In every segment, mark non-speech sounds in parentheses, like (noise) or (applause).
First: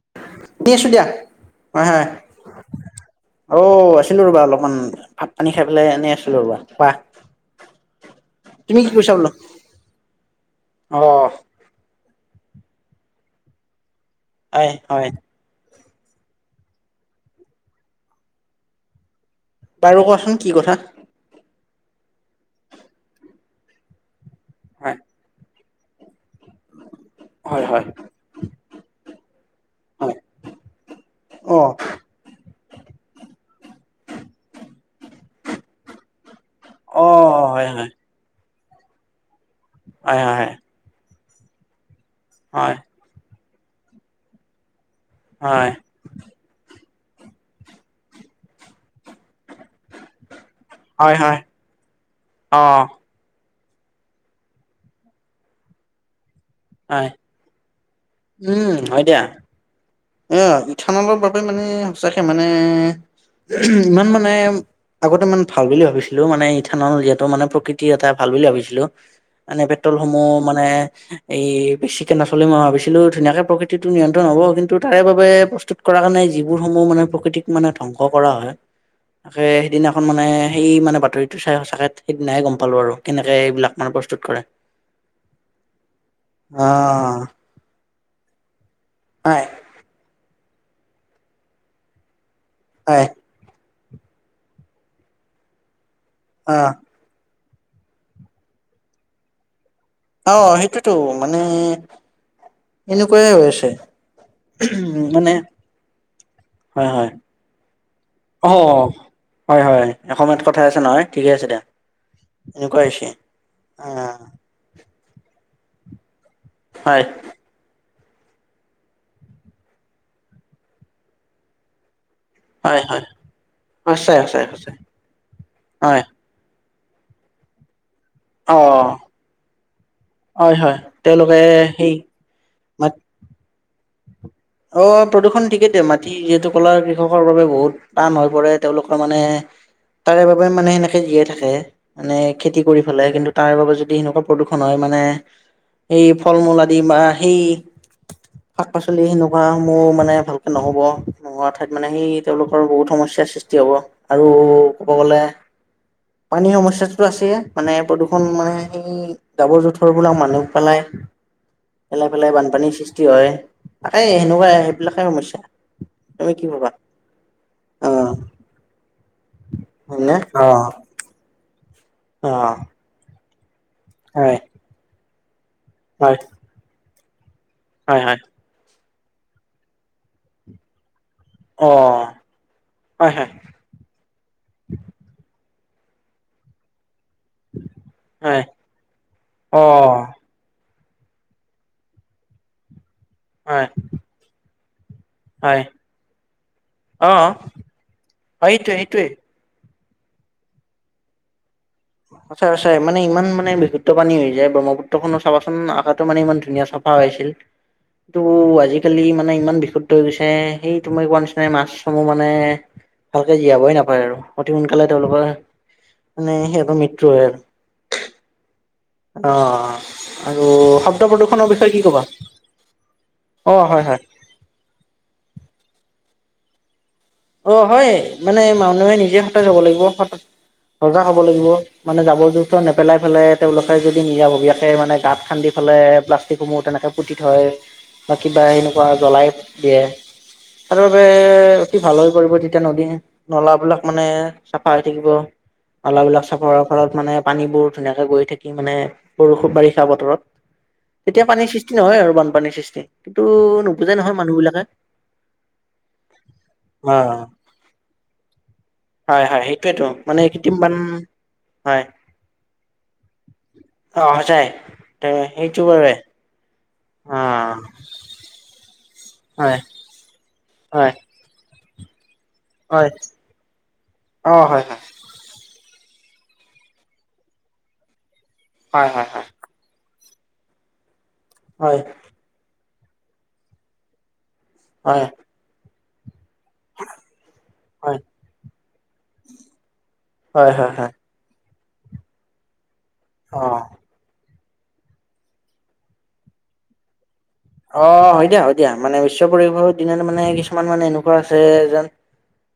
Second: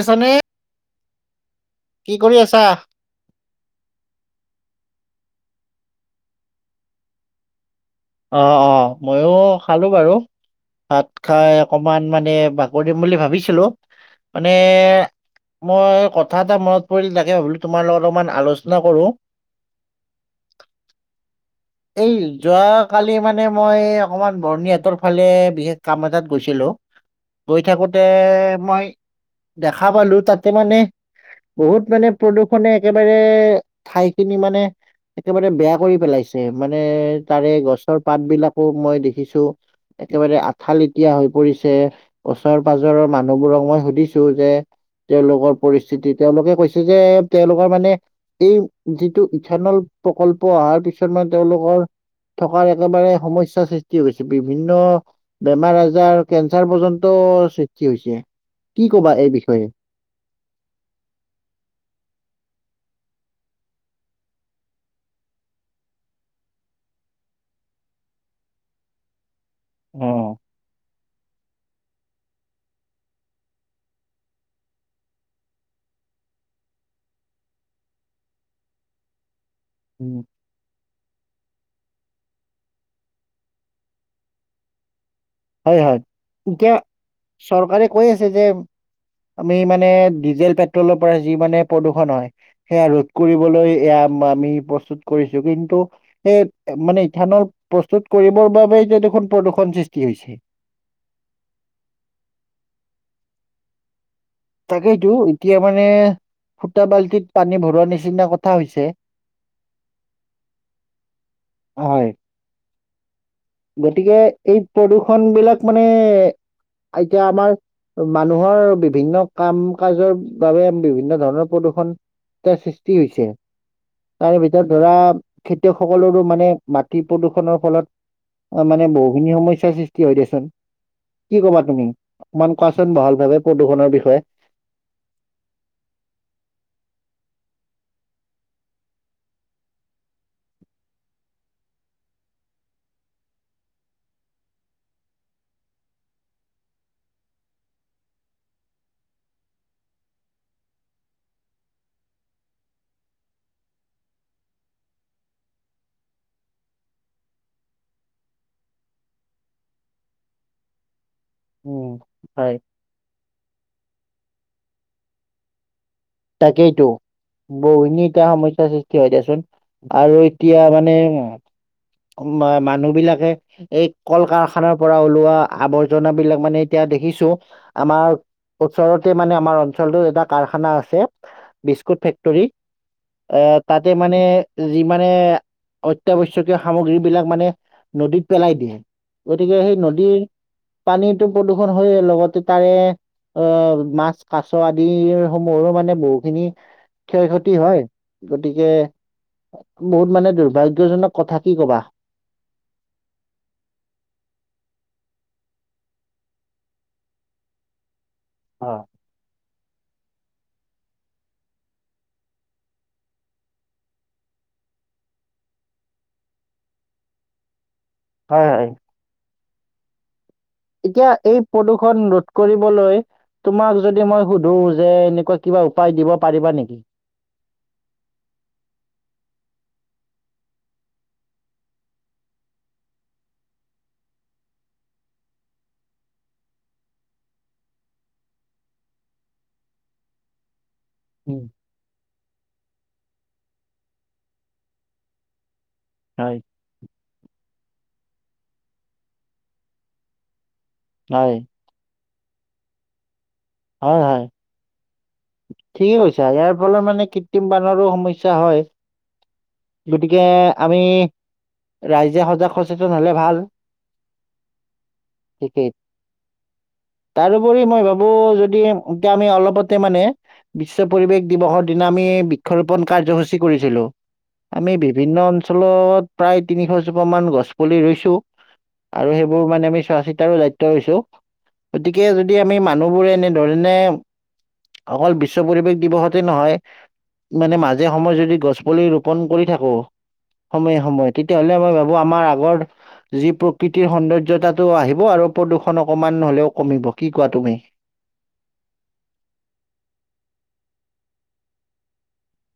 আছানে দিছোঁ দিয়া কি কৰি আছা (unintelligible) অ', আছিলো ৰ'বা অলপমান ভাত পানী খাই পেলাই এনেই আছিলো ৰবা কোৱা অ', তুমি অ', কি কৰিছা বোলো মইও খালো বাৰু অ ভাত খাই অকমান মানে বাগৰিম বুলি ভাবিছিলো মানে হয় হয় মই কথা এটা মনত পৰিল তাকে ভাবিলোঁ তোমাৰ লগত অলপমান আলোচনা কৰো বাৰু কোৱাচোন কি কথা এই যোৱাকালি মানে মই অকমান বৰণি হয় হাতৰ ফালে বিশেষ কাম এটাত গৈছিলো হয় গৈ হয় থাকোতে মই দেখা পালো হয় তাতে মানে অ বহুত মানে প্ৰদূষণে একেবাৰে ঠাই খিনি মানে একেবাৰে বেয়া কৰি পেলাইছে। মানে অ তাৰে হয় হয় গছৰ পাত বিলাকো মই দেখিছো হয় একেবাৰে হয় আঠালি হৈ পৰিছে ওচৰ হয় পাজৰৰ মানুহবোৰক মই সুধিছো যে তেওঁলোকৰ হয় পৰি তেওঁলোকে কৈছে যে তেওঁলোকৰ মানে এই যিটো ইথানল প্ৰকল্প অহাৰ পিছত হয় মানে হয় তেওঁলোকৰ অ থকাৰ একেবাৰে সমস্যাৰ সৃষ্টি হৈছে বিভিন্ন বেমাৰ আজাৰ কেন্সাৰ হয় পৰ্যন্ত সৃষ্টি হৈছে, কি কবা এই বিষয়ে অ', ইথানলৰ বাবে মানে সঁচাকে মানে ইমান মানে আগতে ইমান ভাল বুলি ভাবিছিলো মানে ইথানল যিহেটো মানে প্ৰকৃতিৰ এটা ভাল বুলি ভাবিছিলো মানে অ পেট্ৰলসমূহ মানে এই বেছিকে নচলিলে মই ভাবিছিলো ধুনীয়াকে প্ৰকৃতিটো নিয়ন্ত্ৰণ হব কিন্তু টো তাৰে বাবে প্ৰস্তুত কৰা কাৰণে যিবোৰ সমূহ মানে প্ৰকৃতিক মানে ধ্বংস কৰা হয়। তাকে সেইদিনাখন উম মানে সেই মানে বাতৰিটো চাই সঁচাকে সেইদিনাইে গম পালো আৰু কেনেকে এইবিলাক মানে প্ৰস্তুত কৰে। হয় হয়, এতিয়া অ', চৰকাৰে কৈ আছে যে হয়। (inaudible) কৰিবলৈ এয়া হয়, আমি প্ৰস্তুত কৰিছো কিন্তু, অ', সেই মানে ইথানল প্ৰস্তুত কৰিবৰ বাবোব দেখোন প্ৰদূষণ সৃষ্টি হৈছে অ', সেইটোৱেটো মানে এনেকুৱাইে হৈ আছে। তাকেইটো মানে এতিয়া মানে সুতা হয়, হয়, বাল্টিত পানী ভৰোৱা নিচিনা কথা অ', হৈছে। হয় হয়, এসময়ত কথা আছে নহয় ঠিকে আছে দে, হয় এনেকুৱা হৈছে। গতিকে অ', এই প্ৰদূ্ষণ বিলাক মানে হয়, এতিয়া আমাৰ মানুহৰ বিভিন্ন কাম কাজৰ বাবে বিভিন্ন ধৰণৰ প্ৰদূৰ্ষণ। এ হয়, সৃষ্টি হয়, হৈছে সঁচাই, তাৰ সঁচাই, সঁচাই। ভিতৰত ধৰা হয় খেতিয়কসকলৰো মানে মাটি প্ৰদূষণৰ ফলত অ', মানে বহুখিনি সমস্যাৰ সৃষ্টি হয় দিয়কচোন। হয় তেওঁলোকে কি ক'বা তুমি, সেই অকমান মাত কোৱাচোন ভাল ভাবে প্ৰদূষণৰ বিষয়ে। অ', প্ৰদূষণ ঠিকেইতে মাটি যিহেতু কলা কৃষকৰ বাবে বহুত টান হৈ পৰে, তেওঁলোকৰ মানে তাৰে বাবে মানে সেনেকে জীয়াই থাকে। মানে খেতি কৰি পেলাই কিন্তু, তাৰ বাবে যদি সেনেকুৱা প্ৰদূৰণ হয় মানে সেই ফল মূল আদি বা সেই শাক পাচলি সেনেকুৱা সাসমূহ মানে ভালকৈ নহ'ব নোহোৱা ঠাইত মানে সেই তেওঁলোকৰ বহুত সমস্যাৰ সৃষ্টি হ'ব আৰু ক'ব গ'লে পানীৰ সমস্যাটো আছেে মানে প্ৰদূষণ মানে সেই জাবৰ জোঁথৰবিলাক মানুহ পেলাই উম পেলাই পেলাই হয় বানপানীৰ সৃষ্টি হয়। এই সেনেকুৱাই সেইবিলাকে সমস্যা। তুমি কি ভাবা তাকেইটো (inaudible) অ বহিনী এতিয়া সমস্যাৰ সৃষ্টি হয় দেচোন আৰু হয়নে অ এতিয়া মানে অ মানুহ বিলাকে এই কল হয় কাৰখ খানৰ পৰা ওলোৱা হয় আৱৰ্জাবিলাক মানে এতিয়া দেখিছো হয় আমাৰ হয় ওচৰতে মানে আমাৰ অঞ্চলটো এটা কাৰখানা আছে অ বিস্কুট ফেক্টৰী হয় হয় এ তাতে মানে যি মানে অতআৱশ্যক শকীয় সামগ্ৰী বিলাক মানে নদীত হয় পেলাই দিয়ে গতিকে অ সেই নদীৰ পানীটো প্ৰদূষণ হয় লগতে তাৰে হয় মাছ, কাছ আদিৰ হয় সমূহৰো মানে বহুখিনি অ ক্ষয় ক্ষতি হয় হয় গতিকে সেইটোৱে সেইটোৱে বহুত মানে দুৰ্ভাগ্যজনক কথা কি কবা। আচ আচছে মানে ইমান মানে বিশুদ্ধ পানী হৈ যায় ব্ৰহ্মপুত্ৰ খনৰ চাবাচোন আঁকাাতো মানে ইমান ধুনীয়া চাফা হৈছিল (inaudible) (unintelligible) কিটো অ', আজিকালি মানে ইমান বিশুদ্ধ হৈ গৈছে, সেই তুমি কোৱা নিচিনাাই মাছসমূহ মানে ভালকে জীয়াবই নাপায় আৰু অতি সোনকালে তেওঁলোকৰ মানে সেই মৃত্যু হয় আৰু হয় হয়। অঁ। আৰু এতিয়া এই প্ৰদূৰ্ষন ৰোধ কৰিবলৈ অ তোমাক হয় হয় যদি মই সুধো যে এনেকুৱা কিবা উপায় দিব পাৰিবা নেকি? অ', হয় মানে মানুহে, নিজে সতেজ হ'ব লাগিব সজাগ হ'ব লাগিব মানে জাবৰ জোঁথৰ নেপেলাই পেলাই তেওঁলোকে যদি নিজাববীয়াকে মানে গাঁত খান্দি পেলালে প্লাষ্টিকসমূহ তেনেকে পুতি থয় বা কিবা এনেকুৱা জ্বলাই দিয়ে তাৰ বাবে উম অ', ভাল হৈ পৰিব, তেতিয়া নদী নলাবিলাক মানে চাফা হৈ থাকিব নলাবিলাক হয়। চাফা ৰত মানে পানীবোৰ ধুনীয়াকে গৈ থাকি মানে বৰষুণ (unintelligible) বাৰিষা বতিয়া হয় পান সৃষ্টি নহয় আৰু বানপানীৰ সৃষ্টি, কিন্তু নুবুজে নহয় মানুহ বিলাকে। ঠিকেই কৈছা ইয়াৰ ফলত মানে অ', কৃত্ৰিম বানৰো সমস্যা হয়। হয়, হয়, সেইটোয়েতো গতিকে মানে কৃত্ৰিম বান আমি হয় ৰাইজে সজাগ সচেতন হলে ভাল। অ', সঁচাই ত' সেইটো বাবে অ তাৰ উপৰি মই ভাবো যদি আমি হয় অলপতে মানে বিশ্ব হয় পৰিবেশ দিৱসৰ দিনা আমি হয় বৃক্ষৰোপন কাৰ্যসূচী কৰিছিলোঁ অ হয় আমি হয়। বিভিন্ন অঞ্চলত প্ৰায় তিনিশ জোপা মান গছ পুলি ৰুইছো হয় হয় আৰু হয় সেইবোৰ মানে আমি চোৱা চিতাৰো দায়িত্ব লৈছো, হয় গতিকে যদি যদি আমি মানুহবোৰে এনেধৰণে হয় হয় অকল বিশ্ব পৰিৱেশ দিৱসতে নহয় মানে মাজে সময়ে যদি গছ পুলি ৰোপন কৰি থাকো, হয় হয় সময়ে হয় সময়ে তেতিয়াহলে মই ভাবো আমাৰ আগৰ যি অ প্ৰক সৌন্দৰ্যতাটো আহিব আৰু প্ৰদূষণ অকণমান হ'লেও কমিব কি কোৱা তুমি? অ', হয় দিয়া, হয় দিয়া মানে বিশ্ব পৰিৱেশৰ দিনত মানে কিছুমান মানে এনেকুৱা আছে যেন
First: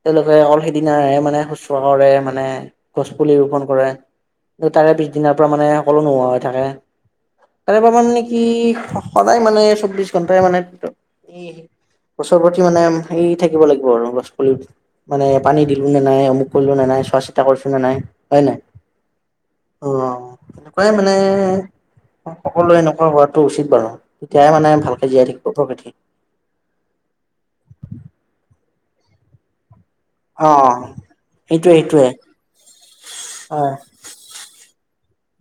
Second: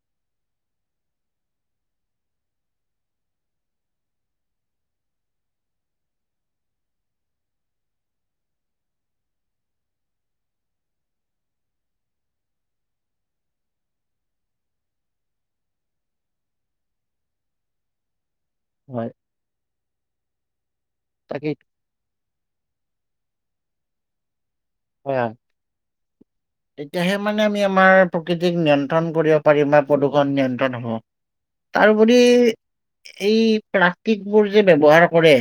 তেওঁলোকে অকল সিদিনে মানে শুশ্ৰূষ কৰে, মানে গছ পুলি ৰোপন কৰে। কিন্ত তাৰে পিছদিনৰাৰ পৰা মানে সকলো নোহোৱা হৈ থাকে। তাৰে পৰা মানে নেকি সদায় মানে চৌবিশ ঘন্টাই মানে গছৰ প্ৰতি মানে হেৰি থাকিব লাগিব আৰু গছ পুলি মানে পানী দিলো নে নাই, অমুক কৰিলোঁ নে নাই, চোৱা চিতা কৰিছোঁ নে নাই, হয় নে নাই? হয়। অহ তেনেকুৱাই মানে তাকেই সকলোৱে এনেকুৱা হোৱাটো উচিত বাৰু তেতিয়াই মানে ভালকে হয় জীয়াই হয় থাকিব প্ৰকৃতি তেতিয়াহে মানে আমি আমাৰ প্ৰকৃতিক নিয়ন্ত্ৰণ কৰি পৰিম প্ৰদূষণ অ নিয়ন্ত্ৰণ হব, সেইটোৱে তাৰ সেইটোৱে উপৰি এই হয় বুৰ যে ব্যৱহাৰ কৰে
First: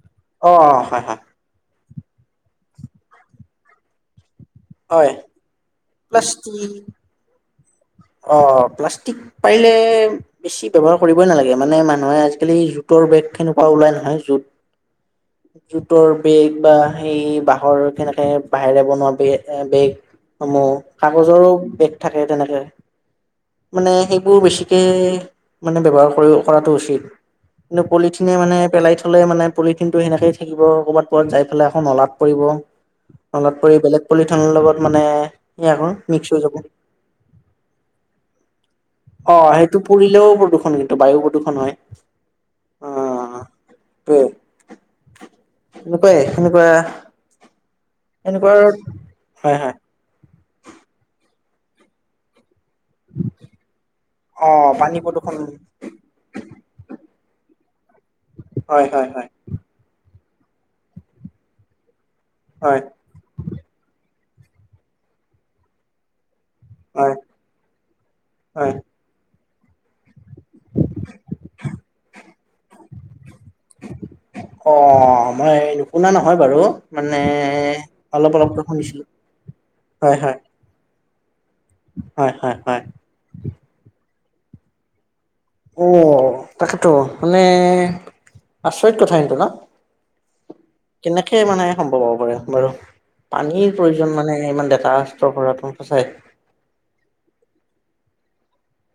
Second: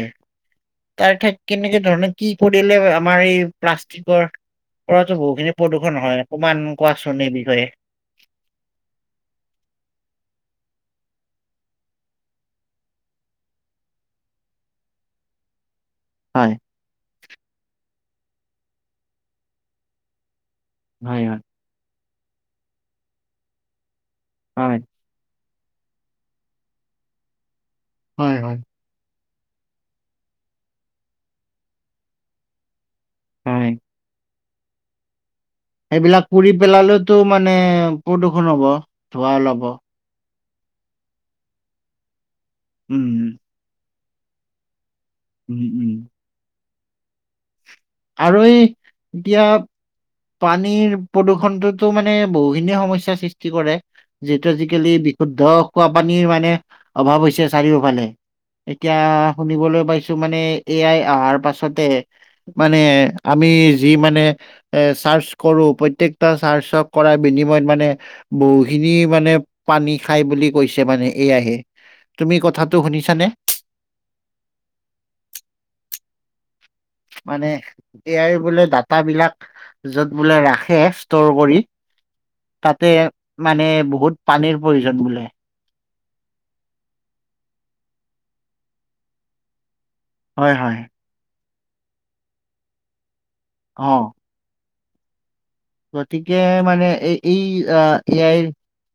অ হয় তাৰ হয় ক্ষে কেনেকে ধৰণে কি কৰিলে আমাৰ এই প্লাষ্টিকৰ হয় পৰাতো বহুখিনি প্ৰদূষণ হয়, অকমান প্লাষ্টিক কোৱাচোন এই বিষয়ে। অ', প্লাষ্টিক পাৰিলে বেছি ব্যৱহাৰ কৰিবই নালাগে মানে মানুহে আজিকালি জোতৰ বেগ তেনেকুৱা ওলাই নহয় জুত (inaudible) জোতৰ হয় বেগ বা সেই বাঁহৰ কেনেকে বাঁহেৰে বনোৱা বে বেগসমূহ হয় হয় কাগজৰো বেগ থাকে তেনেকে মানে সেইবোৰ হয় বেছিকে মানে ব্যৱহাৰ কৰাটো উচিত কিন্তু পলিথিনে হয় মানে হয় পেলাই থলে মানে পলিথিন টো সেনেকয়ে থাকিব ক'ৰবাত পৰাত যাই পেলাই আকৌ নলাত পৰিব, নলাত হয় পৰি বেলেগ প্ৰদূষণৰ লগত মানে - সেইবিলাক কৰি পেলালেতো মানে প্ৰদূৰষণ হব। ধোঁৱা অ', ওলাব। সেইটো পৰিলেও প্ৰদূষণ কিন্তু বায়ু প্ৰদূষণ হয়। অ উম, (inaudible) উম, উম, এনেকুৱাই সেনেকুৱা আৰু এনেকুৱা এই এতিয়া হয় হয় পানীৰ প্ৰদূৰ্ষণটোতো মানে বহুখিনি সমস্যা সৃষ্টি কৰে অ যিতু আজিকালি পানী প্ৰদূষণ বিশুদ্ধ খোৱা পানীৰ মানে অভাৱ হৈছে চাৰিওফালে হয় এতিয়া হয় হয় শুনিবলৈ পাইছো মানে এ আই অহাৰ পাছতে মানে হয় আমি যি মানে এ চাৰ্চ কৰো প্ৰত্যেকটা চাৰ্চ হয় কৰাৰ বিনিময়ত মানে হয় বহুখিনি মানে পানী খাই বুলি কৈছে মানে এয়াহে তুমি কথাটো শুনিছানে? অ', মই নুশুনা নহয় বাৰু। মানে এ আই অলপ বোলে অলপকৈ শুনিছিলো ডাটাবিলাক য'ত হয় বোলে হয় ৰাখে ষ্টৰ কৰি। হয় হয় হয় তাতে মানে বহুত পানীৰ প্ৰয়োজন বোলে। অ', তাকেতো মানে আচৰিত কথা সেইটো ন। হয়, হয়। কেনেকে মানে সম্ভৱ পাব পাৰে বাৰু পানীৰ অ প্ৰয়োজন মানে ইমান ডেটা ষ্ট'ৰ কৰাটো। সঁচাই গতিকে মানে এই এই এয়াই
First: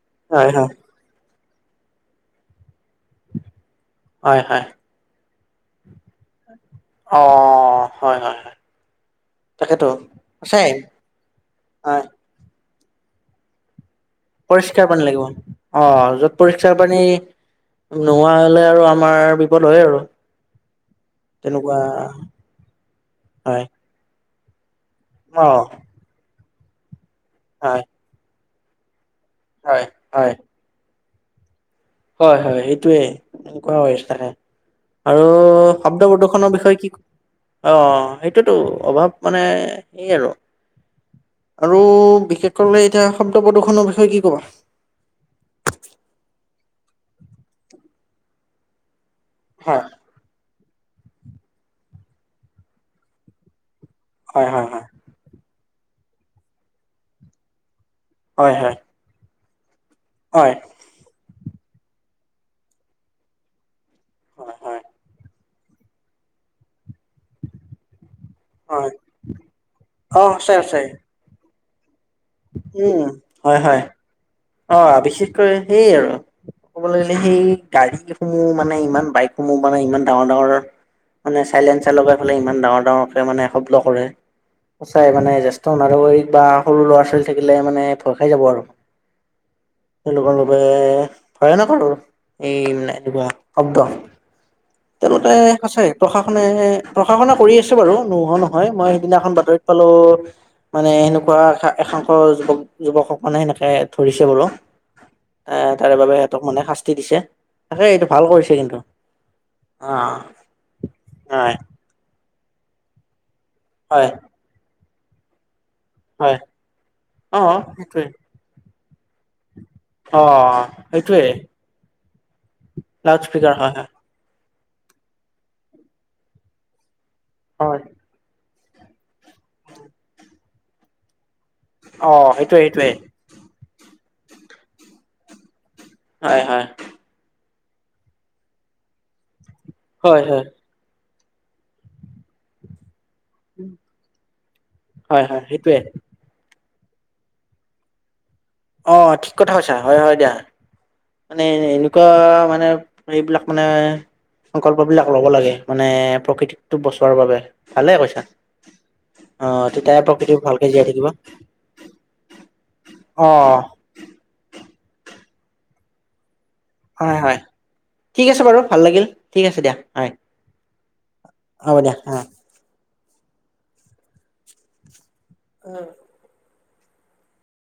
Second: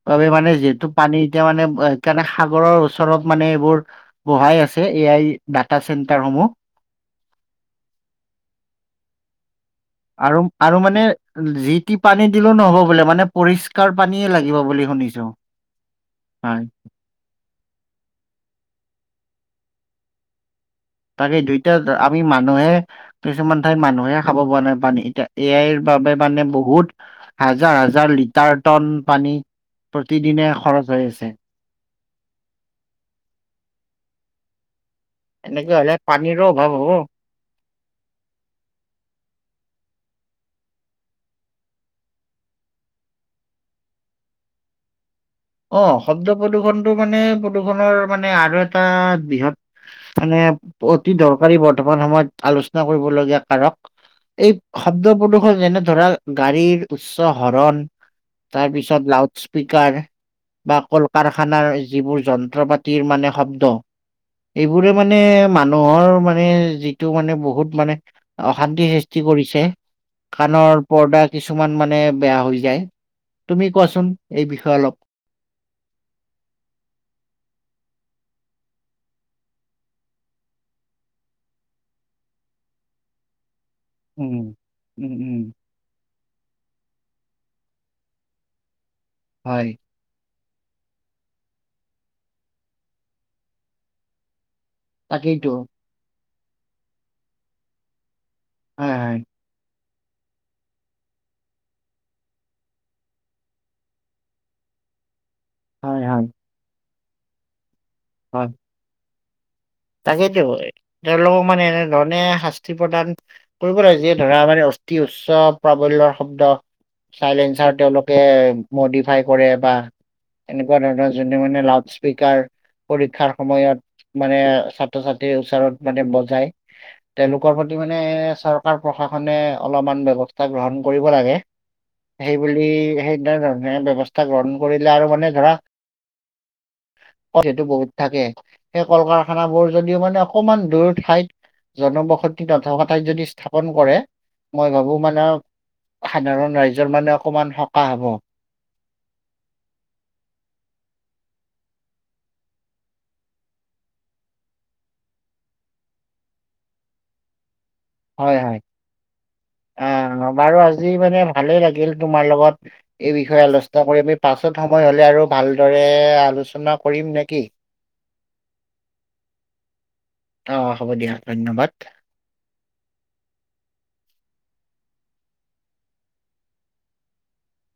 বাবে হয় মানে হয় যিহেতু পানী এতিয়া মানে এই কাৰণে সাগৰৰ ওচৰত মানে এইবোৰ হয় বঢ়াই হয় আছে এ আই ডাটা চেণ্টাৰসমূহ। অ', হয়, হয়, হয় তাকেতো। আৰু সঁচাই আৰু মানে যি তি হয় পানী দিলো নহ'ব বোলে মানে পৰিষ্কাৰ পানী লাগ পৰিষ্কাৰ পানী লাগিব। অহ য'ত হয় পৰিষ্কাৰ পানী নোহোৱা হ'লে আৰু আমাৰ বিপদ হয় আৰু। তেনেকুৱা তাকেটো আমি মানুহে কিছুমান হয় ঠাইত মানুহে খাব পৰা নাই পানী। এতিয়া অ', এ আইৰ বাবে মানে বহুত হাজাৰ হয়, হাজাৰ লিটাৰ টন পানী হয়, হয়, প্ৰতিদিনে খৰচ হৈ আছে। হয়, হয় সেইটোৱে (unintelligible) আৰু এনেকে হলে শব্দ পানীৰো প্ৰদূষণৰ অভাৱ বিষয়ে হ'ব কি অ', সেইটোতো অভাৱ মানে সেই আৰু। আৰু বিশেষকৈ এতিয়া শব্দ প্ৰদূষণৰ বিষয়ে কি ক'ব? অ', শব্দ প্ৰদূষণটো মানে প্ৰদূৰ্ষণৰ মানে আৰু এটা বৃহৎ হয়। মানে অতি দৰকাৰী বৰ্তমান সময়ত আলোচনা কৰিবলগীয়া কাৰক। হয়, এই হয়, শব্দ প্ৰদূষণ যেনে ধৰা গাড়ীৰ উচ্চ হৰণ হয়, হয়, তাৰপিছত লাউট স্পীকাৰ। হয়। বা কল কাৰখানাৰ যিবোৰ যন্ত্ৰ পাতিৰ মানে শব্দ। হয়, হয়, এইবোৰে মানে মানুহৰ মানে যিটো মানে বহুত মানে অশান্তি হয়, সৃষ্টি কৰিছে অ', আছে, আছে, কাণৰ পৰ্দা কিছুমান মানে বেয়া হৈ যায়। উম, হয়, তুমি হয়, কোৱাচোন? এই বিষয়ে অলপ অ', বিশেষকৈ সেই আৰু। ক'বলৈ গ'লে সেই গাড়ীসমূহ মানে ইমান বাইকসমূহ মানে ইমান ডাঙৰ ডাঙৰ মানে চাইলেঞ্চাৰ লগাই ফালে ইমান ডাঙৰ ডাঙৰকে মানে শব্দ কৰে উম উম সঁচাই মানে জে- উম জেষ্ঠ নাগৰিক বা সৰু ল'ৰা ছোৱালী থাকিলে মানে ভয় খাই যাব আৰু। হয়। তেওঁলোকৰ বাবে ভয়ানক আৰু এই মানে এনেকুৱা শব্দ। তেওঁলোকে তাকেইতো সঁচাই প্ৰশাসনে প্ৰশাসনে কৰি আছে বাৰু নোহোৱা নহয় মই হয় হয় সেইদিনাখন বাতৰিত সকলো মানে এনেকুৱা একাংশ যুৱক-যুৱকসকলে সেনেকে ধৰিছে বোলো এ তাৰে হয় বাবে হয় সিহঁতক মানে শাস্তি দিছে। তাকে এইটো ভাল হয় কৰিছে কিন্তু। অ' তাকেইতো তেওঁলোকক হয় মানে এনেধৰণে শাস্তি প্ৰদান কৰিব লাগে হয় যিয়ে ধৰা মানে অতি উচ্চ প্ৰাবল্যৰ হয় শব্দ অ' চাইলেঞ্চাৰ সেইটোৱে। তেওঁলোকে মডিফাই কৰে বা অ' এনেকুৱা ধৰণৰ সেইটোৱে যোনে মানে লাউড স্পীকাৰ লাউড পৰীক্ষাৰ স্পীকাৰ হয় হয় সময়ত মানে ছাত্ৰ ছাত্ৰীৰ ওচৰত মানে বজাই তেওঁলোকৰ প্ৰতি হয় মানে এ চৰ কাৰ প্ৰশাসনে অলপমান ব্যৱস্থা গ্ৰহণ কৰিব লাগে। অ' সেই সেইটোৱে বুলি সেইটোৱে। সেই তেনে ধৰণে ব্যৱস্থা গ্ৰহণ কৰিলে আৰু মানে ধৰা হয়, হয়। সেইটো বহুত থাকে। সেই কল কাৰখানাবোৰ যদিও মানে হয় হয় অকমান দূৰ ঠাইত জনবসতি নথকা ঠাইত যদি স্থাপন কৰে মই ভাবো হয় মানে হয় সেইটোৱে সাধাৰণ ৰাইজৰ মানে অকমান সকাহ হ'ব। অ', ঠিক কথা কৈছা হয় হয় দিয়া। মানে এনেকুৱা মানে এইবিলাক মানে সংকল্প বিলাক ল'ব লাগে মানে প্ৰকৃতিকটো বচোৱাৰ বাবে ভালে কৈছা। অ তেতিয়াহে অ', প্ৰকৃতি বাৰু ভালকে জীয়াই আজি থাকিব মানে ভালে লাগিল, তোমাৰ লগত এই অ বিষয়ে আলোচনা কৰি। পাছত সময় হ'লে আৰু ভালদৰে আলোচনা কৰিম হয় নেকি? হয়, ঠিক আছে বাৰু ভাল লাগিল, ঠিক আছে দিয়া হয়। অঁ হ'ব দিয়াঁ ধন্যবাদ। হ'ব দিয়া অ উম।